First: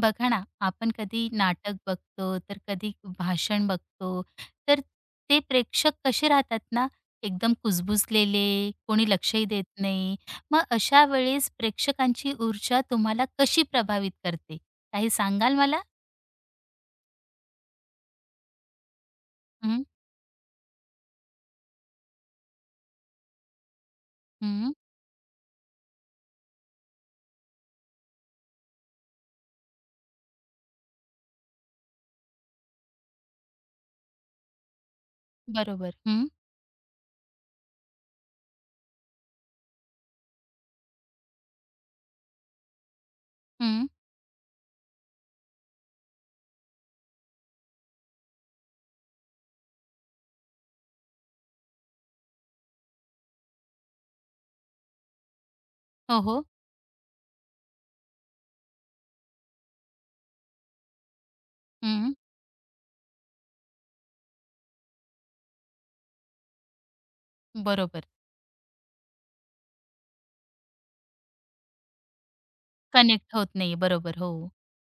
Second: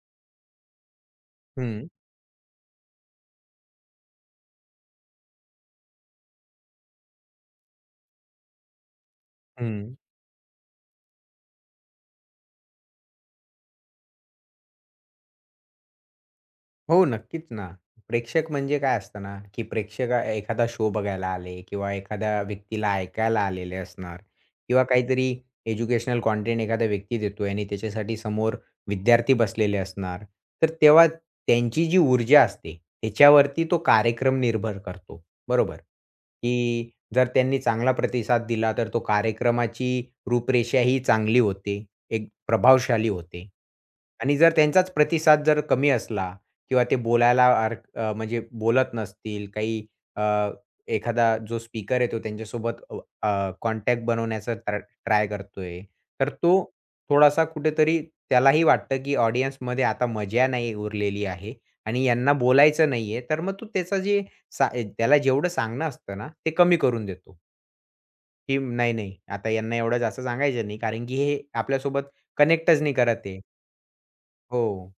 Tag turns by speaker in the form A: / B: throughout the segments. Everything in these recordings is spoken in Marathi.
A: बघा ना, आपण कधी नाटक
B: हं,
A: बघतो, तर कधी भाषण बघतो, तर ते प्रेक्षक कसे राहतात ना, एकदम कुजबुजलेले, कोणी लक्षही देत
B: हं.
A: नाही. मग अशा वेळेस प्रेक्षकांची ऊर्जा तुम्हाला कशी प्रभावित करते? काही सांगाल मला?
B: हो, नक्कीच ना. प्रेक्षक म्हणजे काय असतं ना, की
A: हं,
B: प्रेक्षक एखादा शो बघायला आले किंवा एखाद्या व्यक्तीला ऐकायला आलेले असणार
A: हं.
B: किंवा काहीतरी एज्युकेशनल कंटेंट एखादा व्यक्ती देतोय आणि त्याच्यासाठी समोर विद्यार्थी बसलेले असणार. तर तेव्हा त्यांची जी ऊर्जा असते, त्याच्यावरती तो कार्यक्रम निर्भर करतो, बरोबर?
A: बरोबर. हं,
B: की जर त्यांनी चांगला प्रतिसाद दिला, तर तो कार्यक्रमाची रूपरेषा ही चांगली होते, एक प्रभावशाली होते.
A: हं.
B: आणि जर त्यांचाच प्रतिसाद जर कमी असला किंवा ते बोलायला म्हणजे बोलत नसतील, काही अ, एखादा जो स्पीकर येतो त्यांच्यासोबत अ, अ, कॉन्टॅक्ट बनवण्याचा ट्राय ट्राय करतोय.
A: हो,
B: तर
A: हो.
B: तो थोडासा कुठेतरी त्यालाही वाटतं, की ऑडियन्समध्ये आता मजा नाही उरलेली आहे आणि
A: हं.
B: यांना बोलायचं नाहीये. तर मग तो त्याचं जे त्याला जेवढं सांगणं असतं ना, ते कमी करून देतो,
A: बरोबर.
B: की नाही, नाही आता यांना एवढं जास्त सांगायचं नाही कारण की हे आपल्यासोबत कनेक्टच नाही करत
A: कनेक्ट
B: आहे.
A: होत नाही. बरोबर. हो.
B: हो.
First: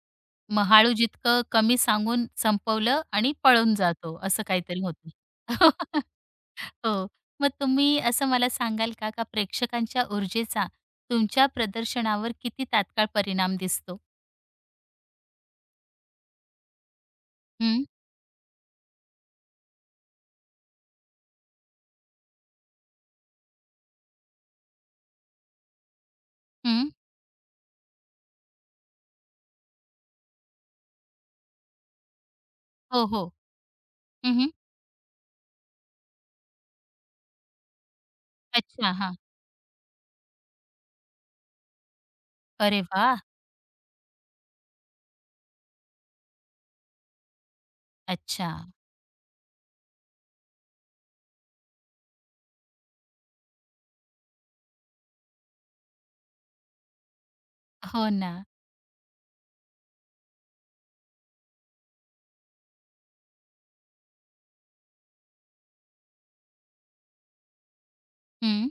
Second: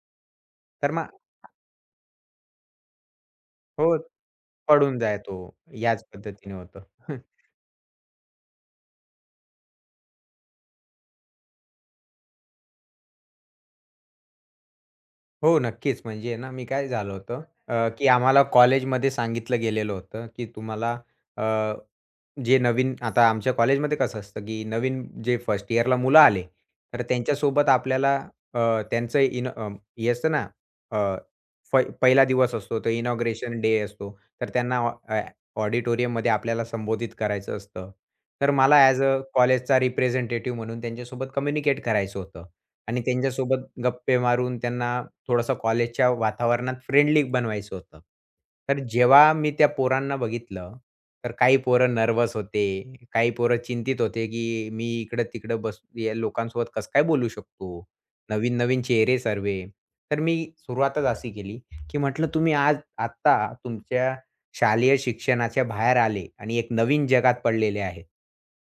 A: मग
B: तर
A: हळू
B: मग
A: जितकं कमी सांगून संपवलं आणि पळून
B: हो.
A: जातो, असं काहीतरी
B: पडून
A: होतं.
B: जातो. याच पद्धतीने होतं.
A: हो. मग तुम्ही असं मला सांगाल का, का प्रेक्षकांच्या ऊर्जेचा तुमच्या प्रदर्शनावर किती तात्काळ परिणाम दिसतो?
B: हो, नक्कीच. म्हणजे ना, मी काय झालं होतं
A: हं,
B: की आम्हाला कॉलेजमध्ये सांगितलं गेलेलं होतं, की तुम्हाला अ जे नवीन आता आमच्या कॉलेजमध्ये कसं असतं, की नवीन जे फर्स्ट इयरला मुलं आले,
A: हं.
B: तर त्यांच्यासोबत आपल्याला अ, त्यांचं इन अ, हे असतं ना, अ, पहिला दिवस असतो, तो
A: हो, हो.
B: इनॉग्रेशन डे असतो.
A: हं,
B: तर
A: हं.
B: त्यांना ऑडिटोरियममध्ये आपल्याला संबोधित करायचं असतं. तर मला
A: अच्छा.
B: ॲज अ
A: हां.
B: कॉलेजचा रिप्रेझेंटेटिव्ह म्हणून त्यांच्यासोबत कम्युनिकेट करायचं होतं
A: अरे
B: आणि
A: वाह!
B: त्यांच्यासोबत गप्पे मारून त्यांना थोडंसं कॉलेजच्या वातावरणात फ्रेंडली बनवायचं होतं.
A: अच्छा.
B: तर जेव्हा मी त्या पोरांना बघितलं, तर काही पोरं नर्वस होते, काही पोरं चिंतित होते, की मी इकडं-तिकडं बस या लोकांसोबत कसं काय बोलू शकतो?
A: हो ना.
B: नवीन-नवीन चेहरे सर्व. तर मी सुरुवातच अशी केली, की म्हटलं तुम्ही आज आत्ता तुमच्या शालेय शिक्षणाच्या बाहेर आले आणि एक नवीन जगात पडलेले आहेत.
A: हं.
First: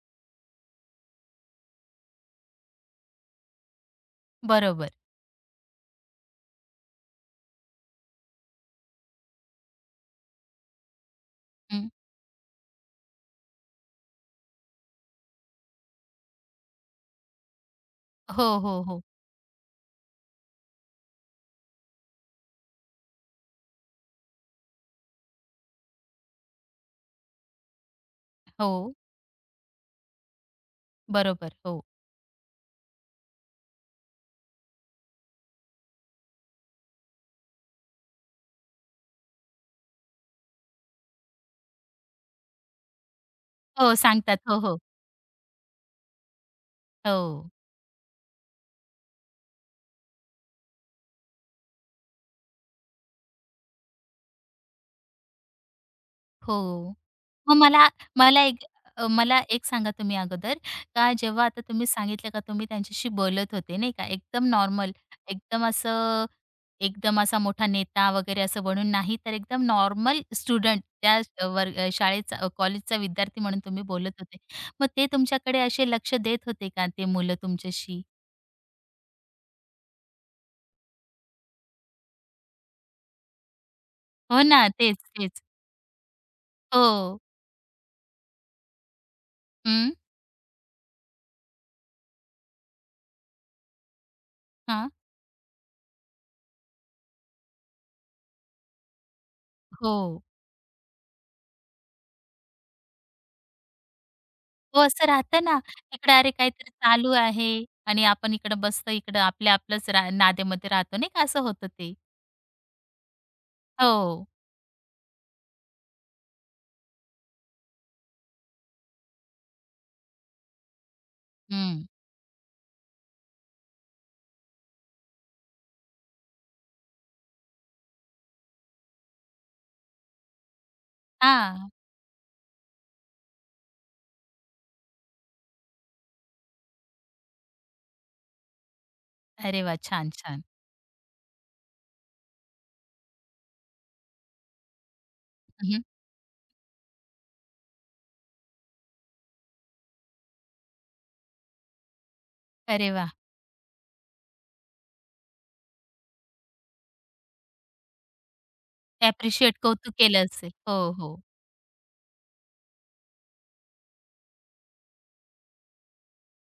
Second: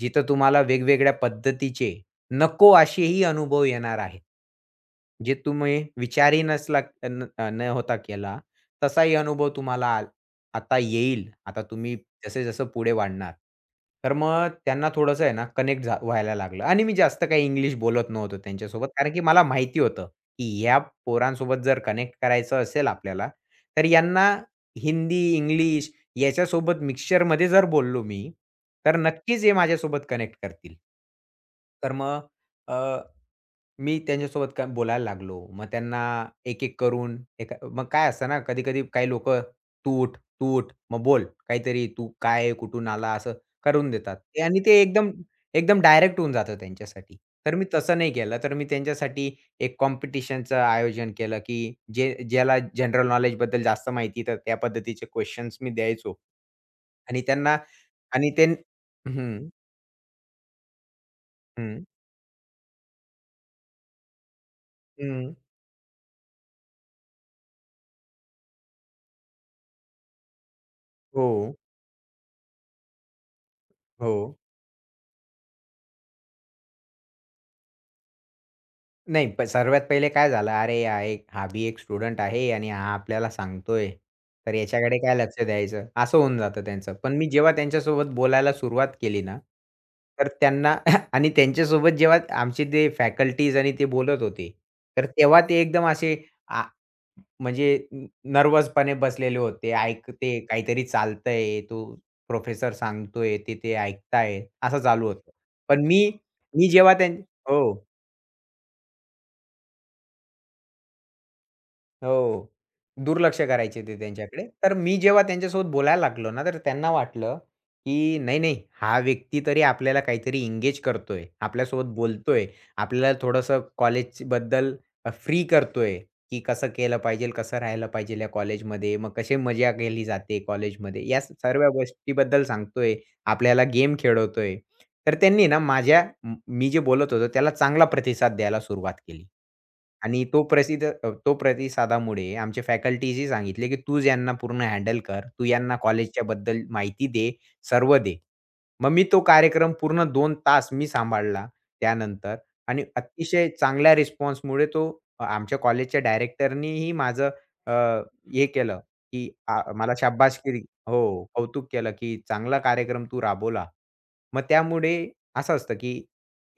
B: जिथं तुम्हाला वेगवेगळ्या पद्धतीचे नको असेही अनुभव येणार आहेत.
A: बरोबर.
B: जे तुम्ही विचारही नसला न न होता केला, तसाही अनुभव तुम्हाला आता येईल. आता
A: हं.
B: तुम्ही जसे जसं पुढे वाढणार. तर मग त्यांना थोडंसं आहे ना कनेक्ट व्हायला लागलं आणि मी जास्त काही इंग्लिश बोलत नव्हतो
A: हो, हो,
B: त्यांच्यासोबत.
A: हो.
B: कारण की मला माहिती होतं, की ह्या पोरांसोबत जर कनेक्ट करायचं असेल आपल्याला, तर यांना हिंदी, इंग्लिश याच्यासोबत मिक्सचरमध्ये जर बोललो मी,
A: हो.
B: तर नक्कीच हे माझ्यासोबत कनेक्ट करतील.
A: बरोबर. हो.
B: तर मग अ, मी त्यांच्यासोबत काय बोलायला लागलो. मग त्यांना एक-एक करून एका मग काय असतं ना, कधी-कधी काही लोकं, "तू उठ, तू उठ, मग बोल काहीतरी, तू काय कुठून आला?" असं करून
A: हो,
B: देतात.
A: सांगतात.
B: ते
A: हो,
B: आणि
A: हो.
B: ते एकदम एकदम डायरेक्ट होऊन जातं त्यांच्यासाठी.
A: हो.
B: तर मी तसं नाही केलं. तर मी त्यांच्यासाठी एक कॉम्पिटिशनचं आयोजन केलं, की जे ज्याला जनरल नॉलेजबद्दल जास्त माहिती, तर त्या पद्धतीचे क्वेशन्स मी द्यायचो.
A: हो.
B: आणि
A: मग
B: त्यांना
A: मला
B: आणि
A: मला
B: ते
A: एक अ, मला
B: हं,
A: एक सांगा तुम्ही अगोदर का जेव्हा आता
B: हं,
A: तुम्ही सांगितलं का तुम्ही त्यांच्याशी बोलत होते नाही का, एकदम नॉर्मल,
B: हं.
A: एकदम असं एकदम असा मोठा नेता वगैरे असं बनून नाही, तर एकदम नॉर्मल स्टुडंट
B: हो.
A: कॉलेजचा विद्यार्थी म्हणून तुम्ही बोलत
B: हो.
A: होते. मग ते तुमच्याकडे असे लक्ष देत होते का ते मुलं तुमच्याशी?
B: नाही, सर्वात पहिले काय झालं, अरे हा एक हा बी एक स्टुडंट आहे आणि हा आपल्याला सांगतोय,
A: हो
B: तर
A: ना, तेच,
B: याच्याकडे काय लक्ष
A: तेच.
B: द्यायचं, असं होऊन जातं त्यांचं. पण
A: हो.
B: मी जेव्हा त्यांच्यासोबत बोलायला सुरुवात केली ना,
A: हं,
B: तर त्यांना आणि त्यांच्यासोबत जेव्हा आमचे ते फॅकल्टीज आणि ते बोलत होते,
A: हां.
B: तर तेव्हा ते एकदम असे आ म्हणजे बसलेले होते.
A: हो.
B: ऐकते, काहीतरी चालतंय, तो प्रोफेसर सांगतोय, ते ते ऐकताय, असं
A: हो, असं
B: चालू होतं.
A: राहतं ना,
B: पण मी
A: तिकडे अरे
B: मी
A: काहीतरी
B: जेव्हा त्यां
A: चालू आहे
B: हो.
A: आणि आपण इकडं बसतो इकडं आपल्या आपलंच नादेमध्ये राहतो नाही का, असं होतं ते.
B: हो. दुर्लक्ष करायचे ते
A: हो.
B: त्यांच्याकडे. तर मी जेव्हा त्यांच्यासोबत बोलायला लागलो ना, तर त्यांना वाटलं, की नाही, नाही हा व्यक्ती तरी आपल्याला काहीतरी एंगेज करतोय.
A: हं.
B: आपल्यासोबत बोलतोय. आपल्याला थोडंसं कॉलेजबद्दल फ्री करतोय, की कसं केलं पाहिजे, कसं राहिलं पाहिजे या कॉलेजमध्ये. मग कशी मजा केली जाते कॉलेजमध्ये. या सर्व
A: हां.
B: गोष्टीबद्दल सांगतोय. आपल्याला गेम खेळवतोय. तर त्यांनी ना माझ्या म मी जे बोलत होतो त्याला चांगला प्रतिसाद द्यायला सुरुवात केली.
A: अरे वाह! छान,
B: आणि
A: छान.
B: तो प्रतिसादामुळे आमचे फॅकल्टीजही सांगितले, की तू यांना पूर्ण हँडल कर. तू यांना
A: हं,
B: कॉलेजच्या बद्दल माहिती दे, सर्व दे." मग मी तो कार्यक्रम पूर्ण 2 तास मी सांभाळला त्यानंतर आणि
A: अरे वाह!
B: अतिशय चांगल्या रिस्पॉन्समुळे तो आमच्या कॉलेजच्या डायरेक्टरनीही माझं अ, हे केलं, की
A: ॲप्रिशिएट
B: आ मला
A: कौतुक केलं असेल.
B: शाब्बासकी
A: हो, हो.
B: हो, कौतुक केलं, की चांगला कार्यक्रम तू राबवला. मग त्यामुळे असं असतं, की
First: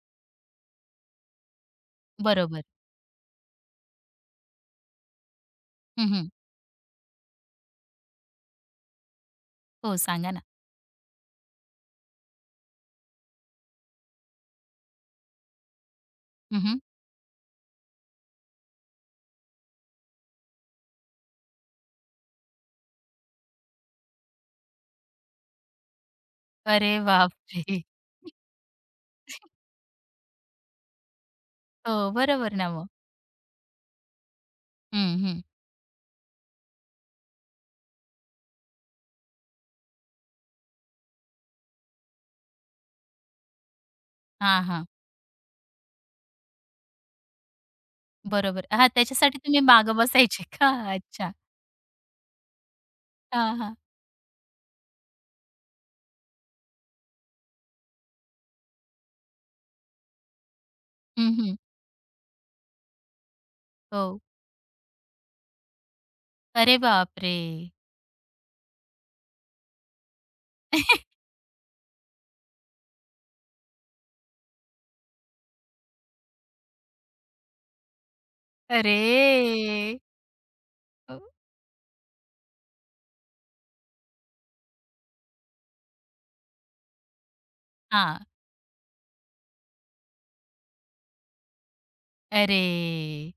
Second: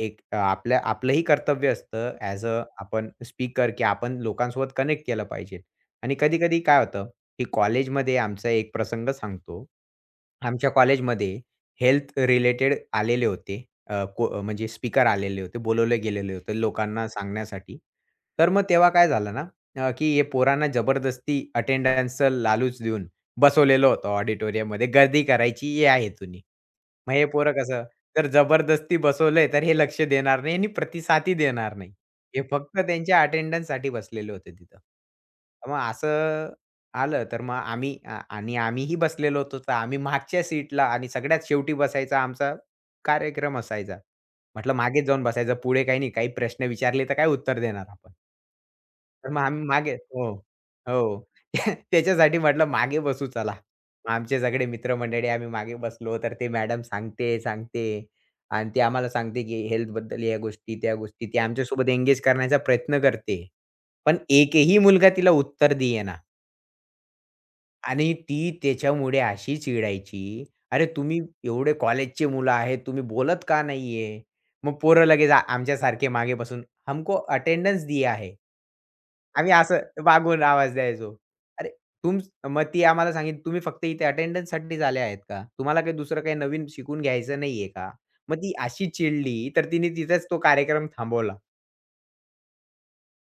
B: एक आपल्या आपलंही कर्तव्य असतं ॲज
A: बरोबर.
B: अ आपण स्पीकर, की आपण लोकांसोबत कनेक्ट केलं पाहिजे. आणि
A: हं,
B: कधी-कधी काय होतं, की कॉलेजमध्ये आमचा एक प्रसंग सांगतो.
A: हो, सांगा ना.
B: आमच्या कॉलेजमध्ये हेल्थ रिलेटेड आलेले होते. म्हणजे स्पीकर आलेले होते, बोलावले गेलेले होते
A: हं,
B: लोकांना सांगण्यासाठी. तर मग तेव्हा काय झालं ना, की हे पोरांना जबरदस्ती अटेंडन्सचं लालूच देऊन बसवलेलं होतं ऑडिटोरियममध्ये गर्दी करायची हे आहे तुम्ही.
A: अरे
B: मग हे पोरं
A: बापरे!
B: कसं जर जबरदस्ती बसवलंय तर हे लक्ष देणार नाही आणि प्रतिसादही देणार नाही.
A: हो,
B: हे
A: बरोबर ना
B: फक्त
A: मग.
B: त्यांच्या अटेंडन्ससाठी बसलेले होते तिथं.
A: हं, हं.
B: मग असं आलं तर मग आम्ही आ आणि आम्हीही बसलेलो होतो तर आम्ही मागच्या सीटला आणि सगळ्यात शेवटी बसायचा आमचा कार्यक्रम असायचा.
A: हां,
B: म्हटलं
A: हां.
B: मागेच जाऊन बसायचं पुढे काही नाही काही प्रश्न विचारले तर काय उत्तर देणार आपण?
A: बरोबर. हां,
B: तर
A: त्याच्यासाठी
B: मग
A: तुम्ही
B: आम्ही मागे
A: मागं
B: हो.
A: बसायचे का?
B: हो.
A: अच्छा.
B: त्याच्यासाठी म्हटलं मागे बसू चला.
A: हां, हां.
B: मग आमचे सगळे मित्रमंडळी आम्ही मागे बसलो, तर ते मॅडम सांगते, सांगते आणि ती आम्हाला सांगते, की हेल्थबद्दल या गोष्टी, त्या गोष्टी.
A: हं,
B: ती
A: हं.
B: आमच्यासोबत एंगेज करण्याचा प्रयत्न करते. पण
A: हो.
B: एकही मुलगा तिला उत्तर देईना.
A: अरे बापरे!
B: आणि ती त्याच्यामुळे अशी चिडायची, "अरे, तुम्ही एवढे कॉलेजचे मुलं आहेत, तुम्ही बोलत का नाही आहे?" मग पोरं लगेच आमच्यासारखे मागे बसून, "हमको अटेंडेंस दिया है."
A: अरे!
B: आम्ही असं मागून आवाज द्यायचो.
A: अ,
B: "अरे, तुम" मग ती आम्हाला सांगितली, "तुम्ही फक्त इथे अटेंडन्ससाठीच आले आहेत का? तुम्हाला काही दुसरं काही नवीन शिकून घ्यायचं नाही आहे का?"
A: हां.
B: मग ती अशी चिडली, तर तिने तिथेच तो कार्यक्रम थांबवला.
A: अरे!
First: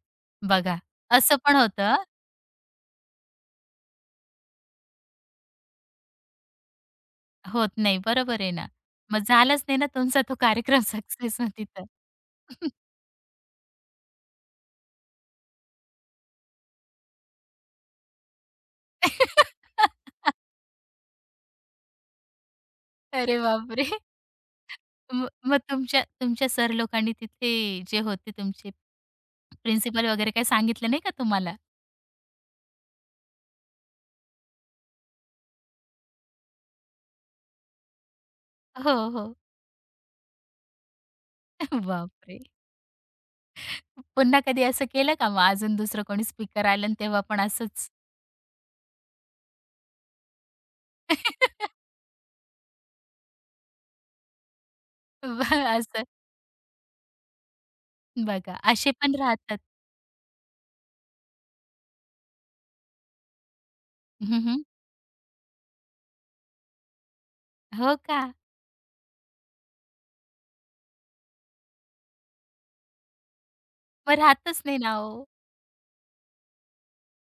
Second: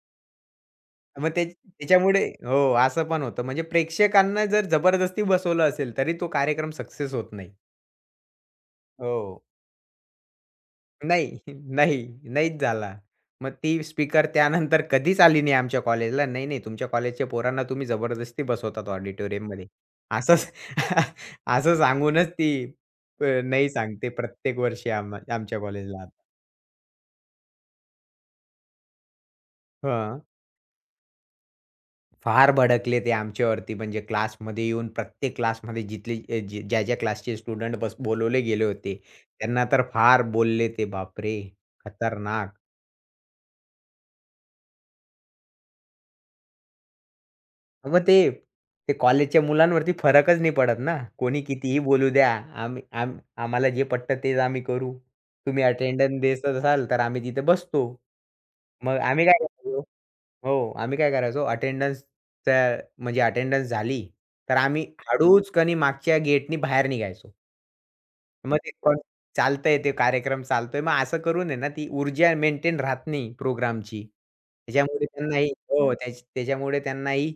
A: बघा,
B: मग
A: असं पण होतं.
B: त्याच्यामुळे हो, असं पण होतं. म्हणजे प्रेक्षकांना जर जबरदस्ती बसवलं असेल, तरी तो कार्यक्रम सक्सेस होत नाही.
A: होत नाही. बरोबर आहे ना. मग
B: हो.
A: झालाच नाही ना तुमचा तो कार्यक्रम
B: नाही,
A: सक्सेस मग तिथं.
B: नाही, नाहीच झाला. मग ती स्पीकर त्यानंतर कधीच आली नाही आमच्या कॉलेजला. "नाही, नाही, तुमच्या कॉलेजच्या पोरांना तुम्ही जबरदस्ती बसवतात ऑडिटोरियममध्ये." असं असं सांगूनच ती
A: अरे
B: नाही
A: बापरे!
B: सांगते प्रत्येक वर्षी आम्हा
A: मग
B: आमच्या
A: तुमच्या
B: कॉलेजला आता.
A: तुमच्या सर लोकांनी तिथे जे होते तुमचे प्रिन्सिपल
B: हां.
A: वगैरे काही सांगितलं नाही का तुम्हाला?
B: फार भडकले ते आमच्यावरती म्हणजे क्लासमध्ये येऊन प्रत्येक क्लासमध्ये जिथले जे ज्या-ज्या क्लासचे स्टुडंट बोलवले गेले
A: हो,
B: होते,
A: हो.
B: त्यांना तर फार बोलले ते. बापरे!
A: बापरे!
B: खतरनाक.
A: पुन्हा कधी असं केलं का मग अजून दुसरं कोणी स्पीकर आलं आणि तेव्हा पण असंच?
B: मग ते ते कॉलेजच्या मुलांवरती फरकच नाही पडत ना. कोणी कितीही बोलू द्या. आम्ही आम आम्हाला जे पटतं तेच आम्ही करू.
A: ब-
B: तुम्ही
A: असं
B: अटेंडन्स देत असाल तर आम्ही तिथे बसतो.
A: बघा असे
B: मग
A: पण
B: आम्ही काय
A: राहतात.
B: करायचो हो, आम्ही काय करायचो अटेंडन्सच्या म्हणजे अटेंडन्स झाली,
A: हं,
B: तर
A: हं.
B: आम्ही हळूच मागच्या गेटनी बाहेर निघायचो.
A: हो का?
B: मग ते पण चालतंय ते कार्यक्रम चालतोय. मग असं करून आहे ना, ती ऊर्जा मेंटेन राहत नाही प्रोग्रामची.
A: मग राहतच नाही ना
B: त्याच्यामुळे
A: ओ.
B: त्यांनाही हो, त्याच्यामुळे त्यांनाही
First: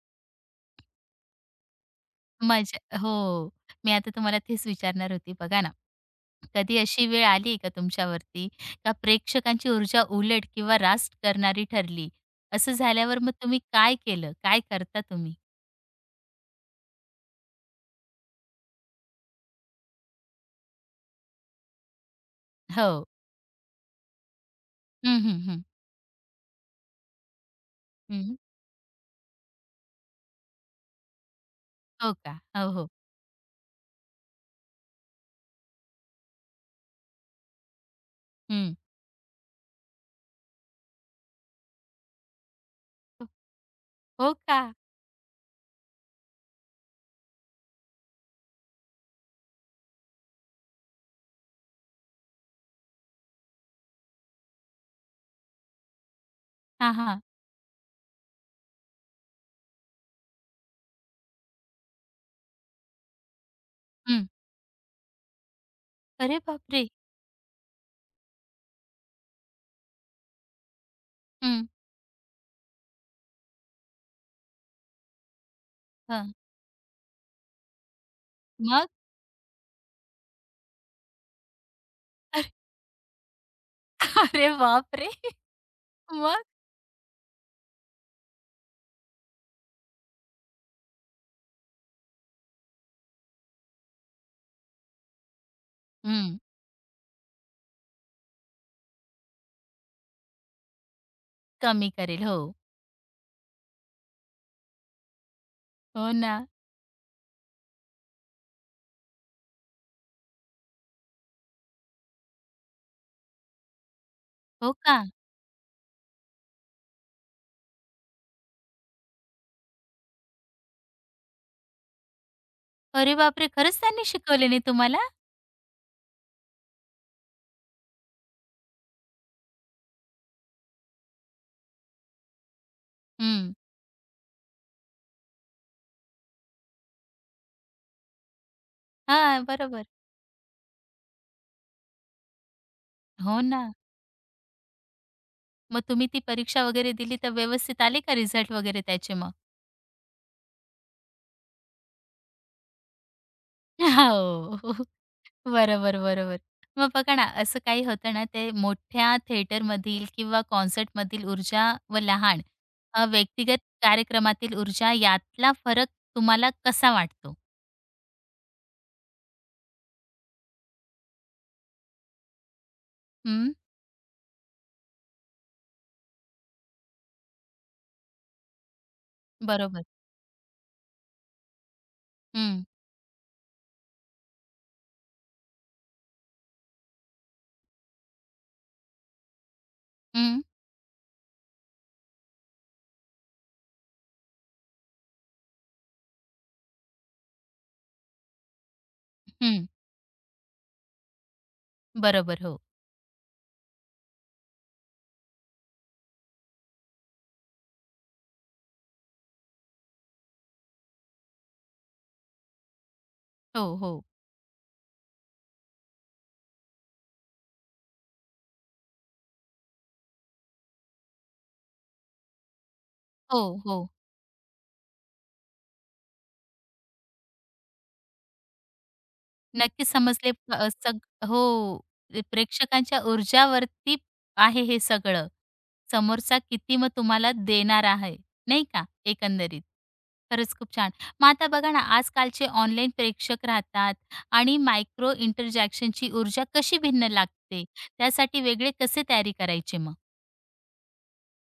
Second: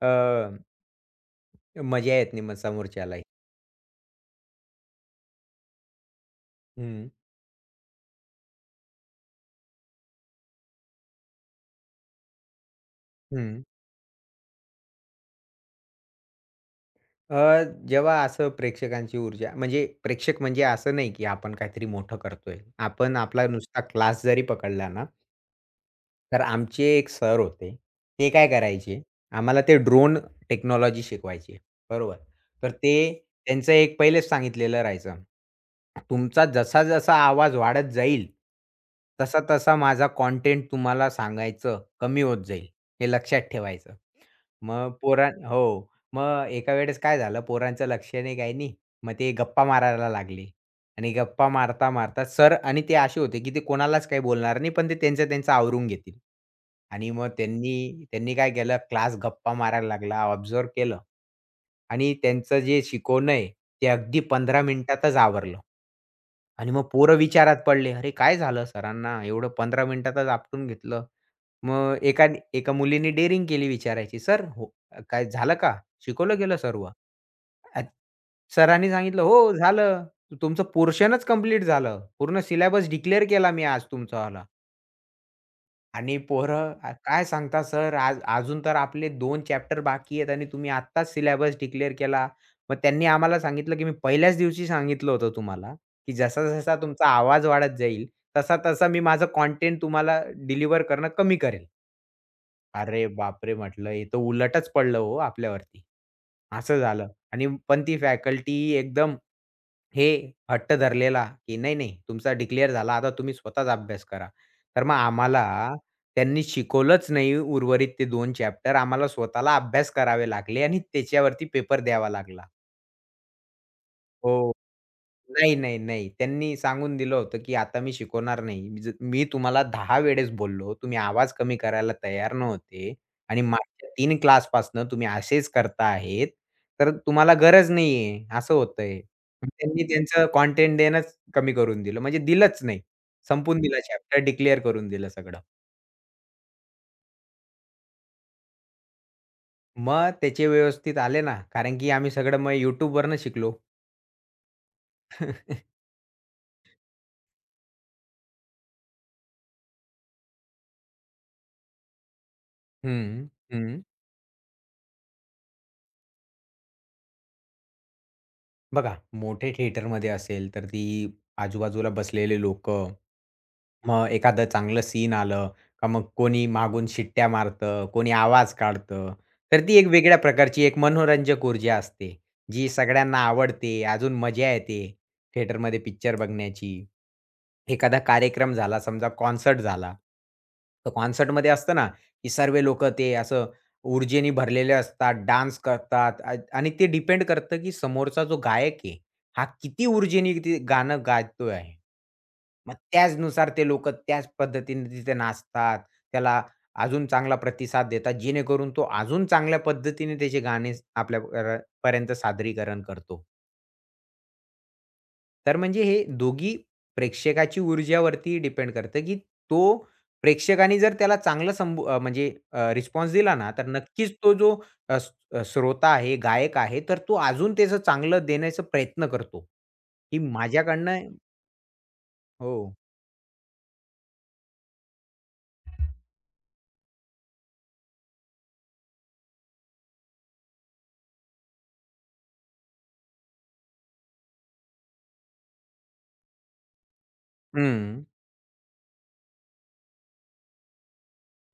B: अ, मजा येत नाही मग
A: मजा
B: समोरच्यालाही.
A: हो. मी आता तुम्हाला तेच विचारणार होती. बघा ना, कधी अशी
B: हं.
A: वेळ आली का तुमच्यावरती का प्रेक्षकांची ऊर्जा उलट किंवा रास्ट करणारी ठरली? असं झाल्यावर मग तुम्ही
B: हं.
A: काय केलं? काय करता तुम्ही?
B: अ, जेव्हा असं प्रेक्षकांची ऊर्जा म्हणजे प्रेक्षक म्हणजे असं नाही, की आपण काहीतरी मोठं करतोय.
A: हो.
B: आपण आपला नुसता क्लास जरी पकडला ना
A: हं, हं, हं.
B: तर आमचे एक सर होते. ते
A: हं.
B: काय करायचे, आम्हाला ते ड्रोन टेक्नॉलॉजी शिकवायचे.
A: हो
B: बरोबर.
A: का? हो,
B: तर
A: हो.
B: ते त्यांचं एक पहिलेच सांगितलेलं राहायचं. तुमचा जसा-जसा आवाज वाढत जाईल,
A: हं.
B: तसा-तसा माझा कंटेंट तुम्हाला सांगायचं कमी होत जाईल. हे लक्षात ठेवायचं.
A: हो का?
B: मग पोरां हो. मग एका वेळेस काय झालं, पोरांचं लक्ष नाही काही नाही. मग ते गप्पा मारायला लागले. आणि गप्पा मारता, मारता सर आणि ते असे होते, की ते कोणालाच काही बोलणार नाही, पण ते त्यांचं-त्यांचं आवरून घेतील.
A: हां,
B: आणि
A: हां.
B: मग त्यांनी त्यांनी काय केलं, क्लास गप्पा मारायला लागला, ऑब्झर्व्ह केलं आणि त्यांचं जे शिकवणं आहे, ते अगदी
A: हं.
B: 15 मिनिटातच आवरलं.
A: अरे
B: आणि मग
A: बापरे!
B: पोरं विचारात पडले, "अरे काय झालं सरांना? एवढं 15 मिनिटातच आपटून घेतलं."
A: हं.
B: मग एका एका मुलीने डेअरिंग केली विचारायची, "सर, हो काय झालं का?
A: हां.
B: शिकवलं गेलं सर्व?" अ,
A: मग?
B: सरांनी सांगितलं, "हो, झालं. तुमचं पोर्शनच कंप्लीट झालं. पूर्ण सिलेबस डिक्लेअर केला मी आज तुमचावाला."
A: अरे बापरे!
B: आणि
A: मग?
B: पोरं काय सांगता सर आज अजून तर आपले 2 चॅप्टर बाकी आहेत आणि तुम्ही आत्ताच सिलेबस डिक्लेअर केला. मग त्यांनी आम्हाला सांगितलं, की "मी पहिल्याच दिवशी सांगितलं होतं तुम्हाला, की
A: हं.
B: जसा-जसा तुमचा आवाज वाढत जाईल, तसा-तसा मी माझं कॉन्टेंट तुम्हाला डिलिव्हर करणं कमी करेल."
A: कमी करेल. हो.
B: अरे बापरे! म्हटलं हे तर उलटच पडलं हो आपल्यावरती.
A: हो ना.
B: असं झालं आणि पण ती फॅकल्टी एकदम हे हट्ट धरलेला, की नाही, नाही तुमचा डिक्लेअर झाला आता तुम्ही स्वतःच अभ्यास करा.
A: हो
B: तर मग
A: का?
B: आम्हाला त्यांनी शिकवलंच नाही उर्वरित ते 2 चॅप्टर आम्हाला स्वतःला अभ्यास करावे लागले आणि त्याच्यावरती पेपर द्यावा लागला.
A: अरे बापरे! खरंच त्यांनी शिकवले
B: हो.
A: नाही तुम्हाला?
B: नाही, नाही, नाही. त्यांनी सांगून दिलं होतं, की आता मी शिकवणार नाही. मी मी तुम्हाला 10 वेळेस बोललो, तुम्ही आवाज कमी करायला तयार नव्हते आणि मागच्या 3 क्लासपासनं तुम्ही असेच करता आहेत, तर तुम्हाला गरज नाहीये, असं होतंय.
A: हा,
B: मग त्यांनी
A: बरोबर.
B: त्यांचं कंटेंट देणंच कमी करून दिलं. म्हणजे दिलंच नाही.
A: हो
B: संपवून
A: ना.
B: दिला चॅप्टर डिक्लेअर करून दिलं सगळं.
A: मग तुम्ही ती परीक्षा वगैरे दिली तर व्यवस्थित आले का रिझल्ट वगैरे त्याचे मग?
B: मग त्याचे व्यवस्थित आले ना, कारण की आम्ही सगळं मग YouTubeवरनं शिकलो.
A: हो. बरोबर, बरोबर. मग बघा ना, असं काही होतं ना, ते मोठ्या थिएटरमधील किंवा कॉन्सर्टमधील ऊर्जा व लहान
B: हं,
A: व्यक्तिगत
B: हं.
A: कार्यक्रमातील ऊर्जा यातला फरक तुम्हाला कसा वाटतो?
B: बघा, मोठे थिएटरमध्ये असेल, तर ती आजूबाजूला बसलेले लोक,
A: हं,
B: मग एखादं चांगलं सीन आलं, का मग कोणी मागून शिट्ट्या मारतं, कोणी आवाज काढतं. तर ती
A: बरोबर.
B: एक वेगळ्या प्रकारची एक मनोरंजक ऊर्जा असते,
A: हं,
B: जी सगळ्यांना आवडते. अजून मजा येते थिएटरमध्ये पिक्चर बघण्याची. एखादा कार्यक्रम झाला, समजा कॉन्सर्ट झाला.
A: हं,
B: तर कॉन्सर्टमध्ये असतं ना, की सर्व लोकं ते असं ऊर्जेने भरलेले असतात, डान्स करतात आणि ते डिपेंड करतं, की समोरचा जो गायक आहे, हा
A: हं.
B: किती ऊर्जेने ते गाणं गातो आहे.
A: बरोबर. हो.
B: मग त्याचनुसार ते लोकं त्याच पद्धतीने तिथे नाचतात. त्याला अजून चांगला प्रतिसाद देतात, जेणेकरून तो अजून चांगल्या पद्धतीने त्याचे गाणे आपल्यापर्यंत सादरीकरण करतो.
A: हो, हो.
B: तर म्हणजे हे दोघी प्रेक्षकाची ऊर्जावरती डिपेंड करतं, की तो प्रेक्षकाने जर त्याला चांगला म्हणजे रिस्पॉन्स दिला
A: हो,
B: ना, तर
A: हो.
B: नक्कीच तो जो श्रोता आहे, गायक आहे, तर तो अजून त्याचं चांगलं देण्याचा प्रयत्न करतो,
A: नक्कीच
B: की
A: समजले. प- अ, सग
B: माझ्याकडनं
A: हो. ते
B: हो.
A: प्रेक्षकांच्या ऊर्जावरती आहे हे सगळं. समोरचा किती मग तुम्हाला देणार आहे, नाही का, एकंदरीत. खरंच खूप छान. मग आता बघा ना, आजकालचे ऑनलाईन प्रेक्षक राहतात आणि मायक्रो इंटरजॅक्शनची ऊर्जा कशी भिन्न लागते,
B: हं.
A: त्यासाठी वेगळे कसे तयारी करायचे मग?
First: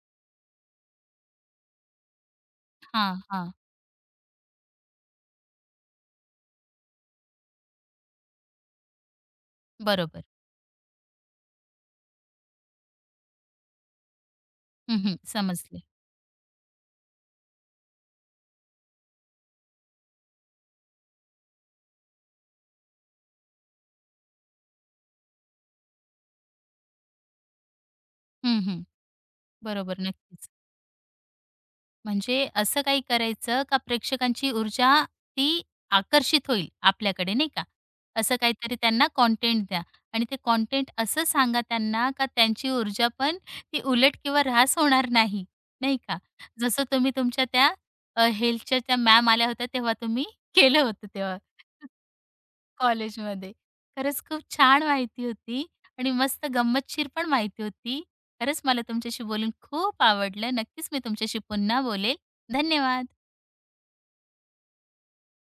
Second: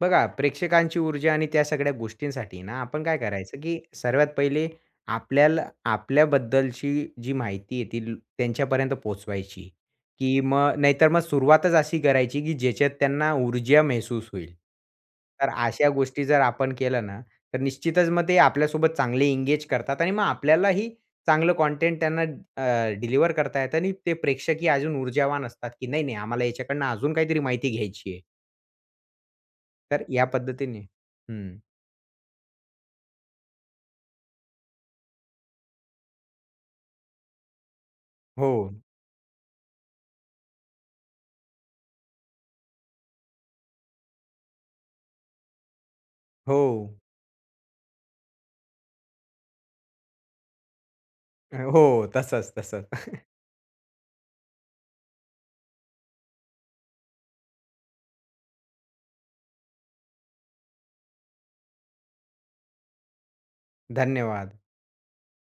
B: बघा, प्रेक्षकांची ऊर्जा आणि त्या सगळ्या गोष्टींसाठी ना, आपण
A: हां,
B: काय
A: हां.
B: करायचं, की सर्वात पहिले आपल्याला आपल्याबद्दलची जी माहिती आहे ती त्यांच्यापर्यंत पोहोचवायची,
A: बरोबर.
B: की मग नाहीतर मग सुरुवातच अशी करायची, की ज्याच्यात त्यांना ऊर्जा महसूस होईल.
A: हं, हं.
B: तर
A: समजले.
B: अशा गोष्टी जर आपण केल्या ना, तर निश्चितच मग ते आपल्यासोबत चांगले एंगेज करतात आणि मग आपल्यालाही चांगलं कंटेंट त्यांना डिलिव्हर करता येतं आणि ते प्रेक्षकही अजून ऊर्जावान असतात, की नाही, नाही, आम्हाला याच्याकडनं अजून काहीतरी माहिती घ्यायची आहे.
A: हं, हं. बरोबर.
B: तर या
A: नक्कीच.
B: पद्धतीने हं.
A: म्हणजे असं काही करायचं का प्रेक्षकांची ऊर्जा ती आकर्षित होईल आपल्याकडे नाही का? असं
B: हो,
A: काहीतरी त्यांना कंटेंट द्या आणि ते कंटेंट असं सांगा त्यांना का त्यांची ऊर्जा पण ती उलट किंवा ऱ्हास होणार नाही, नाही का?
B: हो,
A: जसं तुम्ही तुमच्या त्या हेल्थच्या त्या मॅम आल्या होत्या तेव्हा तुम्ही केलं होतं तेव्हा
B: हो. तसंच, तसंच.
A: कॉलेजमध्ये. खरंच खूप छान माहिती होती आणि मस्त गंमतशीर पण माहिती होती. खरंच मला तुमच्याशी बोलून खूप आवडलं. नक्कीच मी तुमच्याशी पुन्हा बोलेल. धन्यवाद.
B: धन्यवाद.